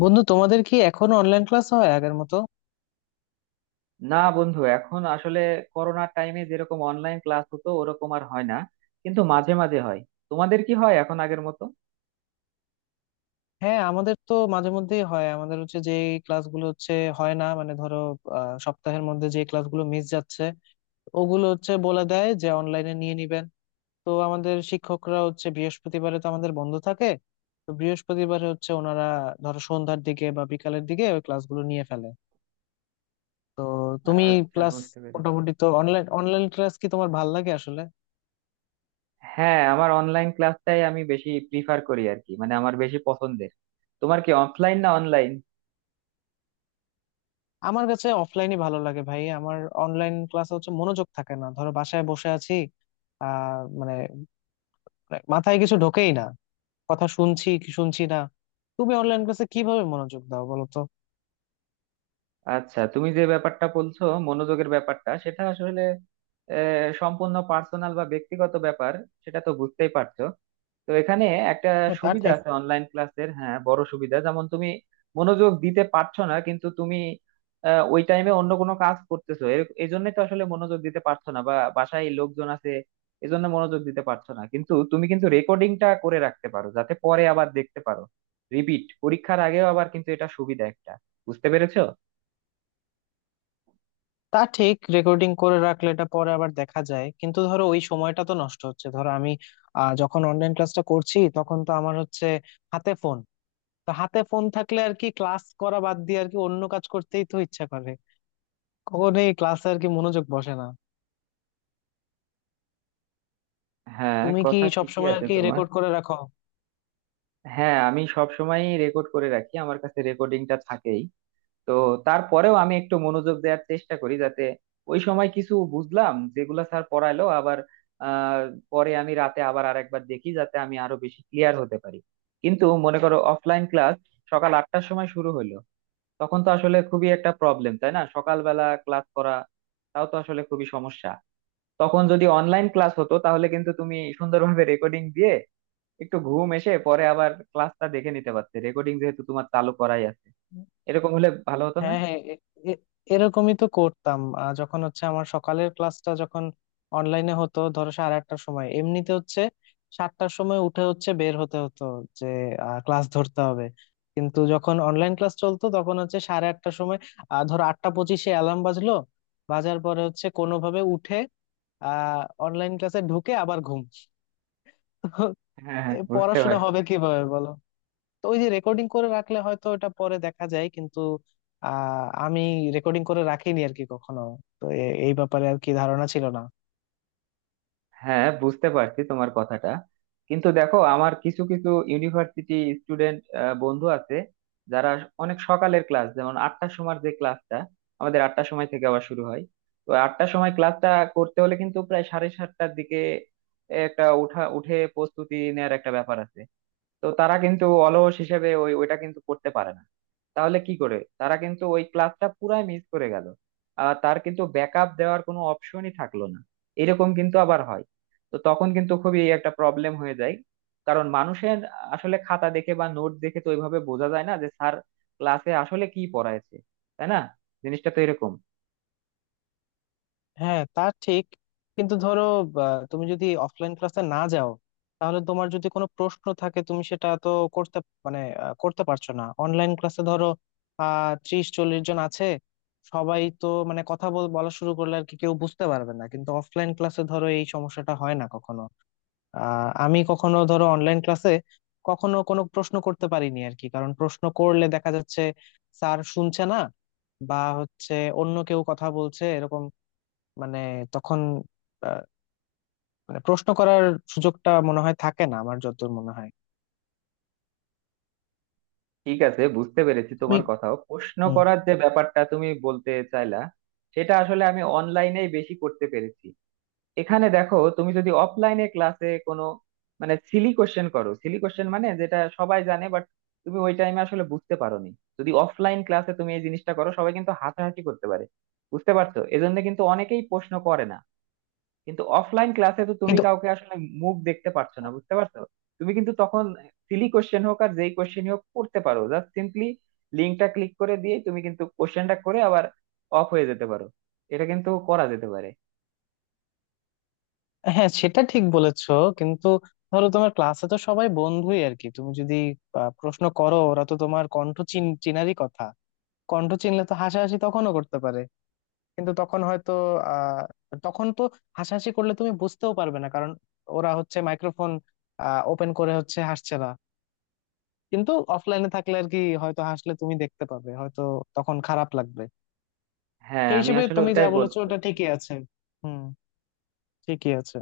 বন্ধু, তোমাদের কি এখনো অনলাইন ক্লাস হয় আগের মতো? না বন্ধু, এখন আসলে করোনার টাইমে যেরকম অনলাইন ক্লাস হতো ওরকম আর হয় না, কিন্তু মাঝে মাঝে হয়। তোমাদের কি হয় এখন আগের মতো? হ্যাঁ, আমাদের তো মাঝে মধ্যেই হয়। আমাদের হচ্ছে যে ক্লাসগুলো হচ্ছে, হয় না মানে ধরো সপ্তাহের মধ্যে যে ক্লাসগুলো মিস যাচ্ছে, ওগুলো হচ্ছে বলে দেয় যে অনলাইনে নিয়ে নিবেন। তো আমাদের শিক্ষকরা হচ্ছে, বৃহস্পতিবারে তো আমাদের বন্ধ থাকে, তো বৃহস্পতিবারে হচ্ছে ওনারা ধরো সন্ধ্যার দিকে বা বিকালের দিকে ওই ক্লাসগুলো নিয়ে ফেলে। তো তুমি আচ্ছা, ক্লাস বুঝতে পেরেছি। মোটামুটি তো, অনলাইন অনলাইন ক্লাস কি তোমার ভাল লাগে আসলে? হ্যাঁ, আমার অনলাইন ক্লাসটাই আমি বেশি প্রিফার করি আর কি, মানে আমার বেশি পছন্দের। তোমার কি অফলাইন না অনলাইন? আমার কাছে অফলাইনই ভালো লাগে ভাই। আমার অনলাইন ক্লাসে হচ্ছে মনোযোগ থাকে না, ধরো বাসায় বসে আছি, মানে মাথায় কিছু ঢোকেই না, কথা শুনছি কি শুনছি না। তুমি অনলাইন ক্লাসে কিভাবে মনোযোগ দাও বলো তো? আচ্ছা, তুমি যে ব্যাপারটা বলছো, মনোযোগের ব্যাপারটা, সেটা আসলে সম্পূর্ণ পার্সোনাল বা ব্যক্তিগত ব্যাপার, সেটা তো বুঝতেই পারছো। তো এখানে একটা হ্যাঁ, তা সুবিধা ঠিক। আছে অনলাইন ক্লাসের। হ্যাঁ, বড় সুবিধা। যেমন তুমি মনোযোগ দিতে পারছো না, কিন্তু তুমি ওই টাইমে অন্য কোনো কাজ করতেছো, এই জন্য তো আসলে মনোযোগ দিতে পারছো না, বা বাসায় লোকজন আছে এজন্য মনোযোগ দিতে পারছো না, কিন্তু তুমি কিন্তু রেকর্ডিংটা করে রাখতে পারো যাতে পরে আবার দেখতে পারো, রিপিট পরীক্ষার আগেও আবার। কিন্তু এটা সুবিধা একটা। বুঝতে পেরেছো? রেকর্ডিং করে রাখলে এটা পরে আবার দেখা যায়, কিন্তু ধরো ওই সময়টা তো নষ্ট হচ্ছে। ধরো আমি যখন অনলাইন ক্লাসটা করছি, তখন তো আমার হচ্ছে হাতে ফোন। তো হাতে ফোন থাকলে আর কি ক্লাস করা বাদ দিয়ে আর কি অন্য কাজ করতেই তো ইচ্ছা করে, কখনোই ক্লাসে আর কি মনোযোগ বসে না। হ্যাঁ, তুমি কি কথা ঠিকই সবসময় আর আছে কি তোমার। রেকর্ড করে রাখো? হ্যাঁ, আমি সব সময় রেকর্ড করে রাখি, আমার কাছে রেকর্ডিংটা থাকেই। তো তারপরেও আমি একটু মনোযোগ দেওয়ার চেষ্টা করি, যাতে ওই সময় কিছু বুঝলাম যেগুলো স্যার পড়াইলো। আবার আহ পরে আমি রাতে আবার আর একবার দেখি, যাতে আমি আরো বেশি ক্লিয়ার হতে পারি। কিন্তু মনে করো, অফলাইন ক্লাস সকাল আটটার সময় শুরু হলো, তখন তো আসলে খুবই একটা প্রবলেম, তাই না? সকালবেলা ক্লাস করা তাও তো আসলে খুবই সমস্যা। তখন যদি অনলাইন ক্লাস হতো তাহলে কিন্তু তুমি সুন্দরভাবে রেকর্ডিং দিয়ে একটু ঘুম এসে পরে আবার ক্লাসটা দেখে নিতে পারতে, রেকর্ডিং যেহেতু তোমার চালু করাই আছে। এরকম হলে ভালো হতো না? হ্যাঁ, হ্যাঁ। এ- এরকমই তো করতাম। যখন হচ্ছে আমার সকালের ক্লাসটা যখন অনলাইনে হতো, ধরো সাড়ে আটটার সময় এমনিতে হচ্ছে সাতটার সময় উঠে হচ্ছে বের হতে হতো যে ক্লাস ধরতে হবে। কিন্তু যখন অনলাইন ক্লাস চলতো, তখন হচ্ছে সাড়ে আটটার সময় ধরো আটটা পঁচিশে অ্যালার্ম বাজলো। বাজার পরে হচ্ছে কোনোভাবে উঠে অনলাইন ক্লাসে ঢুকে আবার ঘুম। তো হ্যাঁ হ্যাঁ, এ বুঝতে পড়াশোনা পারছি। হবে কিভাবে বলো? তো ওই যে রেকর্ডিং করে রাখলে হয়তো এটা পরে দেখা যায়, কিন্তু আমি রেকর্ডিং করে রাখিনি আর কি কখনো। তো এই ব্যাপারে আর কি ধারণা ছিল না। হ্যাঁ, বুঝতে পারছি তোমার কথাটা। কিন্তু দেখো, আমার কিছু কিছু ইউনিভার্সিটি স্টুডেন্ট বন্ধু আছে যারা অনেক সকালের ক্লাস, যেমন আটটার সময় যে ক্লাসটা, আমাদের আটটার সময় থেকে আবার শুরু হয়। তো আটটার সময় ক্লাসটা করতে হলে কিন্তু প্রায় সাড়ে সাতটার দিকে একটা উঠা, উঠে প্রস্তুতি নেওয়ার একটা ব্যাপার আছে। তো তারা কিন্তু অলস হিসেবে ওইটা কিন্তু করতে পারে না। তাহলে কি করে, তারা কিন্তু ওই ক্লাসটা পুরাই মিস করে গেল, আর তার কিন্তু ব্যাকআপ দেওয়ার কোনো অপশনই থাকলো না। এরকম কিন্তু আবার হয়। তো তখন কিন্তু খুবই একটা প্রবলেম হয়ে যায়, কারণ মানুষের আসলে খাতা দেখে বা নোট দেখে তো ওইভাবে বোঝা যায় না যে স্যার ক্লাসে আসলে কি পড়ায়ছে, তাই না? জিনিসটা তো এরকম। হ্যাঁ, তা ঠিক। কিন্তু ধরো তুমি যদি অফলাইন ক্লাসে না যাও, তাহলে তোমার যদি কোনো প্রশ্ন থাকে, তুমি সেটা তো করতে মানে করতে পারছো না। অনলাইন ক্লাসে ধরো ত্রিশ চল্লিশ জন আছে, সবাই তো মানে বলা শুরু করলে আর কি কেউ বুঝতে পারবে না। কিন্তু অফলাইন ক্লাসে ধরো এই সমস্যাটা হয় না কখনো। আমি কখনো ধরো অনলাইন ক্লাসে কখনো কোনো প্রশ্ন করতে পারিনি আর কি, কারণ প্রশ্ন করলে দেখা যাচ্ছে স্যার শুনছে না, বা হচ্ছে অন্য কেউ কথা বলছে, এরকম। মানে তখন আহ, মানে প্রশ্ন করার সুযোগটা মনে হয় থাকে না, আমার যতদূর মনে হয়। ঠিক আছে, বুঝতে পেরেছি তুমি তোমার কথাও, প্রশ্ন হুম। করার যে ব্যাপারটা তুমি বলতে চাইলা সেটা আসলে আমি অনলাইনেই বেশি করতে পেরেছি। এখানে দেখো, তুমি যদি অফলাইনে ক্লাসে কোনো, মানে, সিলি কোশ্চেন করো, সিলি কোশ্চেন মানে যেটা সবাই জানে, বাট তুমি ওই টাইমে আসলে বুঝতে পারোনি, যদি অফলাইন ক্লাসে তুমি এই জিনিসটা করো সবাই কিন্তু হাসাহাসি করতে পারে। বুঝতে পারছো? এজন্য কিন্তু অনেকেই প্রশ্ন করে না। কিন্তু অফলাইন ক্লাসে তো তুমি কিন্তু কাউকে আসলে মুখ দেখতে পারছো না, বুঝতে পারছো। তুমি কিন্তু তখন সিলি কোশ্চেন হোক আর যেই কোশ্চেন হোক করতে পারো, জাস্ট সিম্পলি লিঙ্কটা ক্লিক করে দিয়ে তুমি কিন্তু কোশ্চেনটা করে আবার অফ হয়ে যেতে পারো। এটা কিন্তু করা যেতে পারে। হ্যাঁ, সেটা ঠিক বলেছো। কিন্তু ধরো তোমার ক্লাসে তো সবাই বন্ধুই আর কি, তুমি যদি প্রশ্ন করো, ওরা তো তোমার কণ্ঠ চিনারই কথা। কণ্ঠ চিনলে তো হাসাহাসি তখনও করতে পারে, কিন্তু তখন হয়তো আহ তখন তো হাসাহাসি করলে তুমি বুঝতেও পারবে না, কারণ ওরা হচ্ছে মাইক্রোফোন ওপেন করে হচ্ছে হাসছে না। কিন্তু অফলাইনে থাকলে আর কি হয়তো হাসলে তুমি দেখতে পাবে, হয়তো তখন খারাপ লাগবে। হ্যাঁ, সেই আমি হিসেবে আসলে তুমি যা ওটাই বলতে বলেছো ওটা চাচ্ছি। ঠিকই আছে। হুম, ঠিকই আছে।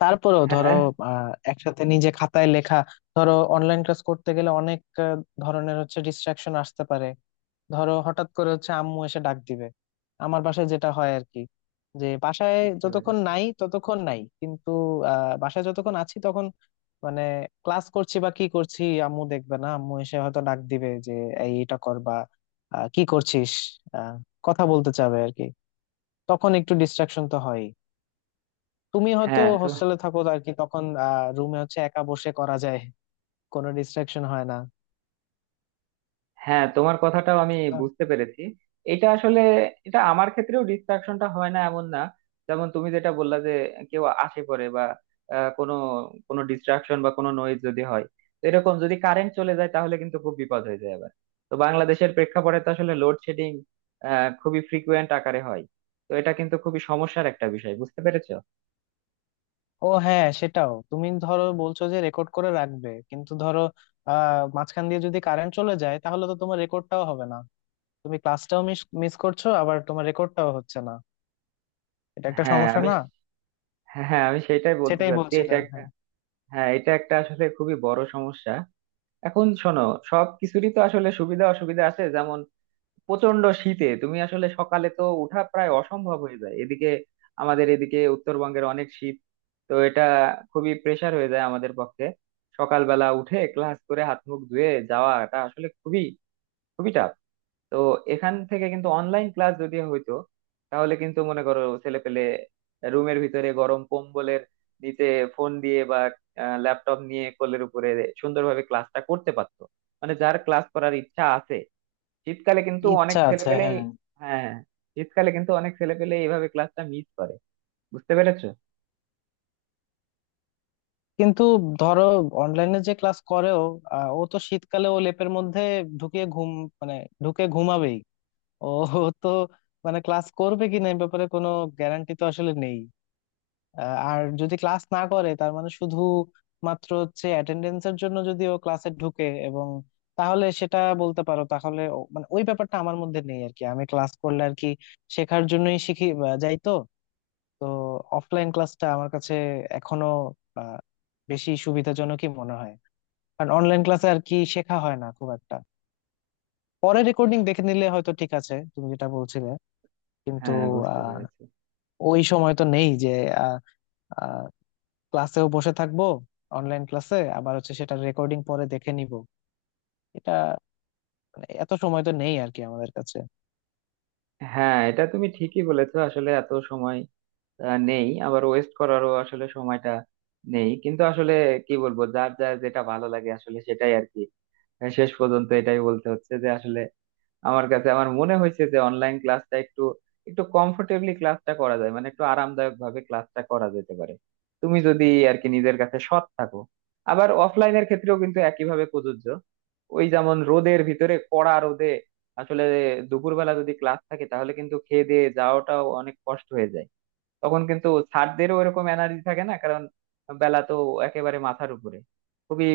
তারপরেও ধরো হ্যাঁ, একসাথে নিজে খাতায় লেখা, ধরো অনলাইন ক্লাস করতে গেলে অনেক আহ, ধরনের হচ্ছে ডিস্ট্রাকশন আসতে পারে। ধরো হঠাৎ করে হচ্ছে আম্মু এসে ডাক দিবে, আমার বাসায় যেটা হয় আর কি, যে বাসায় বুঝতে যতক্ষণ পেরেছি। নাই ততক্ষণ নাই, কিন্তু বাসায় যতক্ষণ আছি, তখন মানে ক্লাস করছি বা কি করছি আম্মু দেখবে না, আম্মু এসে হয়তো ডাক দিবে যে এই এটা কর, বা কি করছিস, আহ, কথা বলতে চাবে আর কি। তখন একটু ডিস্ট্রাকশন তো হয়। তুমি হয়তো হ্যাঁ। তো হোস্টেলে থাকো আর কি, তখন রুমে হচ্ছে একা বসে করা যায়, কোনো ডিস্ট্রাকশন হয় না। হ্যাঁ, তোমার কথাটাও আমি বুঝতে পেরেছি। এটা আসলে, এটা আমার ক্ষেত্রেও ডিস্ট্রাকশনটা হয় না এমন না। যেমন তুমি যেটা বললা, যে কেউ আসে পড়ে বা কোনো কোনো ডিস্ট্রাকশন বা কোনো নয়েজ যদি হয়, তো এরকম যদি কারেন্ট চলে যায় তাহলে কিন্তু খুব বিপদ হয়ে যায় আবার। তো বাংলাদেশের প্রেক্ষাপটে তো আসলে লোডশেডিং খুবই ফ্রিকুয়েন্ট আকারে হয়। তো এটা কিন্তু খুবই সমস্যার একটা বিষয়, বুঝতে পেরেছো? ও হ্যাঁ, সেটাও তুমি ধরো বলছো যে রেকর্ড করে রাখবে, কিন্তু ধরো মাঝখান দিয়ে যদি কারেন্ট চলে যায়, তাহলে তো তোমার রেকর্ডটাও হবে না, তুমি ক্লাসটাও মিস মিস করছো, আবার তোমার রেকর্ডটাও হচ্ছে না। এটা একটা হ্যাঁ, সমস্যা আমি, না? হ্যাঁ হ্যাঁ, আমি সেটাই বলতে সেটাই চাচ্ছি, বলছিলে এটা একটা। হ্যাঁ। হ্যাঁ, এটা একটা আসলে খুবই বড় সমস্যা। এখন শোনো, সব কিছুরই তো আসলে সুবিধা অসুবিধা আছে। যেমন প্রচন্ড শীতে তুমি আসলে সকালে তো উঠা প্রায় অসম্ভব হয়ে যায়। এদিকে আমাদের এদিকে উত্তরবঙ্গের অনেক শীত। তো এটা খুবই প্রেসার হয়ে যায় আমাদের পক্ষে, সকালবেলা উঠে ক্লাস করে হাত মুখ ধুয়ে যাওয়াটা আসলে খুবই খুবই tough। তো এখান থেকে কিন্তু অনলাইন ক্লাস যদি হইতো তাহলে কিন্তু মনে করো ছেলে পেলে রুমের ভিতরে গরম কম্বলের নিচে ফোন দিয়ে বা ল্যাপটপ নিয়ে কোলের উপরে সুন্দরভাবে ক্লাসটা করতে পারতো, মানে যার ক্লাস করার ইচ্ছা আছে। শীতকালে কিন্তু অনেক ইচ্ছা ছেলে আছে, পেলে, হ্যাঁ। হ্যাঁ, শীতকালে কিন্তু অনেক ছেলে পেলে এইভাবে ক্লাসটা মিস করে। বুঝতে পেরেছো? কিন্তু ধরো অনলাইনে যে ক্লাস করেও ও তো শীতকালে ও লেপের মধ্যে ঢুকিয়ে ঘুম, মানে ঢুকে ঘুমাবেই ও। তো মানে ক্লাস করবে কিনা এই ব্যাপারে কোনো গ্যারান্টি তো আসলে নেই। আহ, আর যদি ক্লাস না করে, তার মানে শুধু মাত্র হচ্ছে অ্যাটেন্ডেন্সের জন্য যদি ও ক্লাসে ঢুকে এবং তাহলে সেটা বলতে পারো, তাহলে মানে ওই ব্যাপারটা আমার মধ্যে নেই আর কি, আমি ক্লাস করলে আর কি শেখার জন্যই শিখি বা যাই তো। তো অফলাইন ক্লাসটা আমার কাছে এখনো আহ, বেশি সুবিধাজনকই মনে হয়, কারণ অনলাইন ক্লাসে আর কি শেখা হয় না খুব একটা। পরে রেকর্ডিং দেখে নিলে হয়তো ঠিক আছে, তুমি যেটা বলছিলে, কিন্তু হ্যাঁ, বুঝতে আহ পেরেছি। ওই সময় তো নেই যে ক্লাসেও বসে থাকবো, অনলাইন ক্লাসে আবার হচ্ছে সেটা রেকর্ডিং পরে দেখে নিব। এটা মানে এত সময় তো নেই আর কি আমাদের কাছে। হ্যাঁ, এটা তুমি ঠিকই বলেছো, আসলে এত সময় নেই, আবার ওয়েস্ট করারও আসলে সময়টা নেই। কিন্তু আসলে কি বলবো, যার যার যেটা ভালো লাগে আসলে সেটাই আর কি। শেষ পর্যন্ত এটাই বলতে হচ্ছে যে আসলে আমার কাছে, আমার মনে হয়েছে যে অনলাইন ক্লাসটা একটু একটু কমফোর্টেবলি ক্লাসটা করা যায়, মানে একটু আরামদায়ক ভাবে ক্লাসটা করা যেতে পারে, তুমি যদি আর কি নিজের কাছে সৎ থাকো। আবার অফলাইনের ক্ষেত্রেও কিন্তু একইভাবে প্রযোজ্য। ওই যেমন রোদের ভিতরে কড়া রোদে আসলে দুপুরবেলা যদি ক্লাস থাকে তাহলে কিন্তু খেয়ে দিয়ে যাওয়াটাও অনেক কষ্ট হয়ে যায়। তখন কিন্তু স্যারদেরও ওরকম এনার্জি থাকে না, কারণ বেলা তো একেবারে মাথার উপরে, খুবই,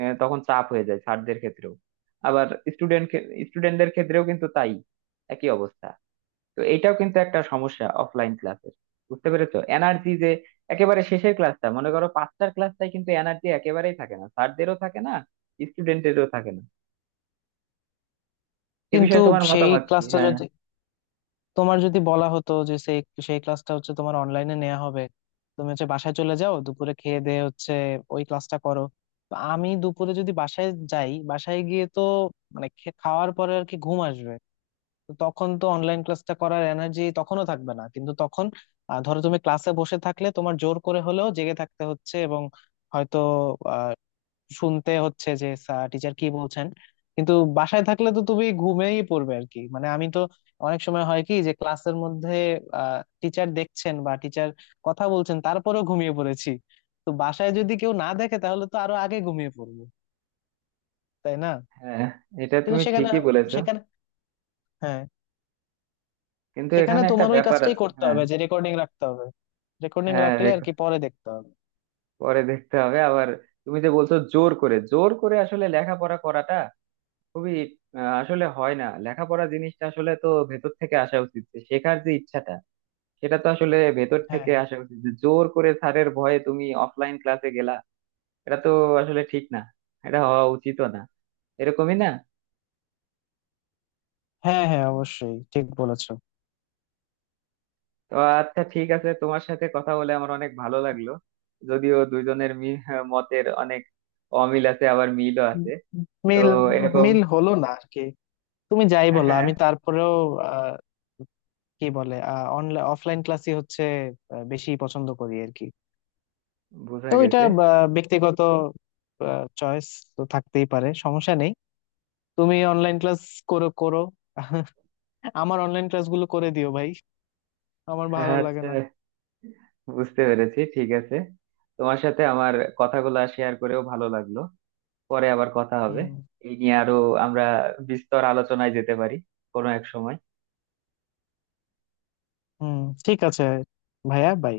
তখন চাপ হয়ে যায় স্যারদের ক্ষেত্রেও। আবার স্টুডেন্ট স্টুডেন্টদের ক্ষেত্রেও কিন্তু তাই, একই অবস্থা। তো এটাও কিন্তু একটা সমস্যা অফলাইন ক্লাসের। বুঝতে পেরেছো? এনার্জি যে একেবারে শেষের ক্লাসটা মনে করো পাঁচটার ক্লাসটাই, কিন্তু এনার্জি একেবারেই থাকে না, স্যারদেরও থাকে না, স্টুডেন্টেরও থাকে না। এ কিন্তু বিষয়ে তোমার সেই মতামত কি? ক্লাসটা হ্যাঁ। যদি তোমার যদি বলা হতো যে সেই সেই ক্লাসটা হচ্ছে তোমার অনলাইনে নেওয়া হবে, তুমি হচ্ছে বাসায় চলে যাও দুপুরে, খেয়ে দিয়ে হচ্ছে ওই ক্লাসটা করো, তো আমি দুপুরে যদি বাসায় যাই, বাসায় গিয়ে তো মানে খাওয়ার পরে আর কি ঘুম আসবে। তো তখন তো অনলাইন ক্লাসটা করার এনার্জি তখনও থাকবে না। কিন্তু তখন ধরো তুমি ক্লাসে বসে থাকলে তোমার জোর করে হলেও জেগে থাকতে হচ্ছে, এবং হয়তো আহ, শুনতে হচ্ছে যে স্যার টিচার কি বলছেন। কিন্তু বাসায় থাকলে তো তুমি ঘুমেই পড়বে আর কি, মানে আমি তো অনেক সময় হয় কি, যে ক্লাসের মধ্যে টিচার দেখছেন বা টিচার কথা বলছেন, তারপরেও ঘুমিয়ে পড়েছি। তো বাসায় যদি কেউ না দেখে তাহলে তো আরো আগে ঘুমিয়ে পড়বো, তাই না? হ্যাঁ, এটা কিন্তু তুমি সেখানে ঠিকই বলেছো। সেখানে হ্যাঁ, কিন্তু সেখানে এখানে একটা তোমার ওই ব্যাপার কাজটাই আছে। করতে হ্যাঁ। হবে যে রেকর্ডিং রাখতে হবে, রেকর্ডিং হ্যাঁ, রাখলে আর কি পরে দেখতে হবে। পরে দেখতে হবে আবার। তুমি যে বলছো জোর করে, জোর করে আসলে লেখাপড়া করাটা খুবই, আসলে হয় না। লেখাপড়া জিনিসটা আসলে তো ভেতর থেকে আসা উচিত, যে শেখার যে ইচ্ছাটা সেটা তো আসলে ভেতর হ্যাঁ, থেকে আসা উচিত। যে জোর করে স্যারের ভয়ে তুমি অফলাইন ক্লাসে গেলা, এটা তো আসলে ঠিক না, এটা হওয়া উচিতও না, এরকমই না। হ্যাঁ, হ্যাঁ, অবশ্যই ঠিক বলেছো। তো আচ্ছা, ঠিক আছে, তোমার সাথে কথা বলে আমার অনেক ভালো লাগলো। যদিও দুইজনের মতের অনেক অমিল আছে, আবার মিলও উম, আছে। তো মিল, এরকম। মিল হলো না আর কি। তুমি যাই হ্যাঁ বলো, হ্যাঁ, আমি তারপরেও আহ, কি বলে অনলাইন অফলাইন ক্লাসই হচ্ছে বেশি পছন্দ করি আর কি। বোঝা তো এটা গেছে। ব্যক্তিগত চয়েস, তো থাকতেই পারে, সমস্যা নেই। তুমি অনলাইন ক্লাস করো করো, আমার অনলাইন ক্লাসগুলো করে দিও ভাই, আমার ভালো হ্যাঁ, লাগে আচ্ছা, না। বুঝতে পেরেছি, ঠিক আছে। তোমার সাথে আমার কথাগুলো শেয়ার করেও ভালো লাগলো। পরে আবার কথা হবে হুম। এই নিয়ে। আরো আমরা বিস্তর আলোচনায় যেতে পারি কোনো এক সময়। হুম, ঠিক আছে। ভাইয়া, বাই।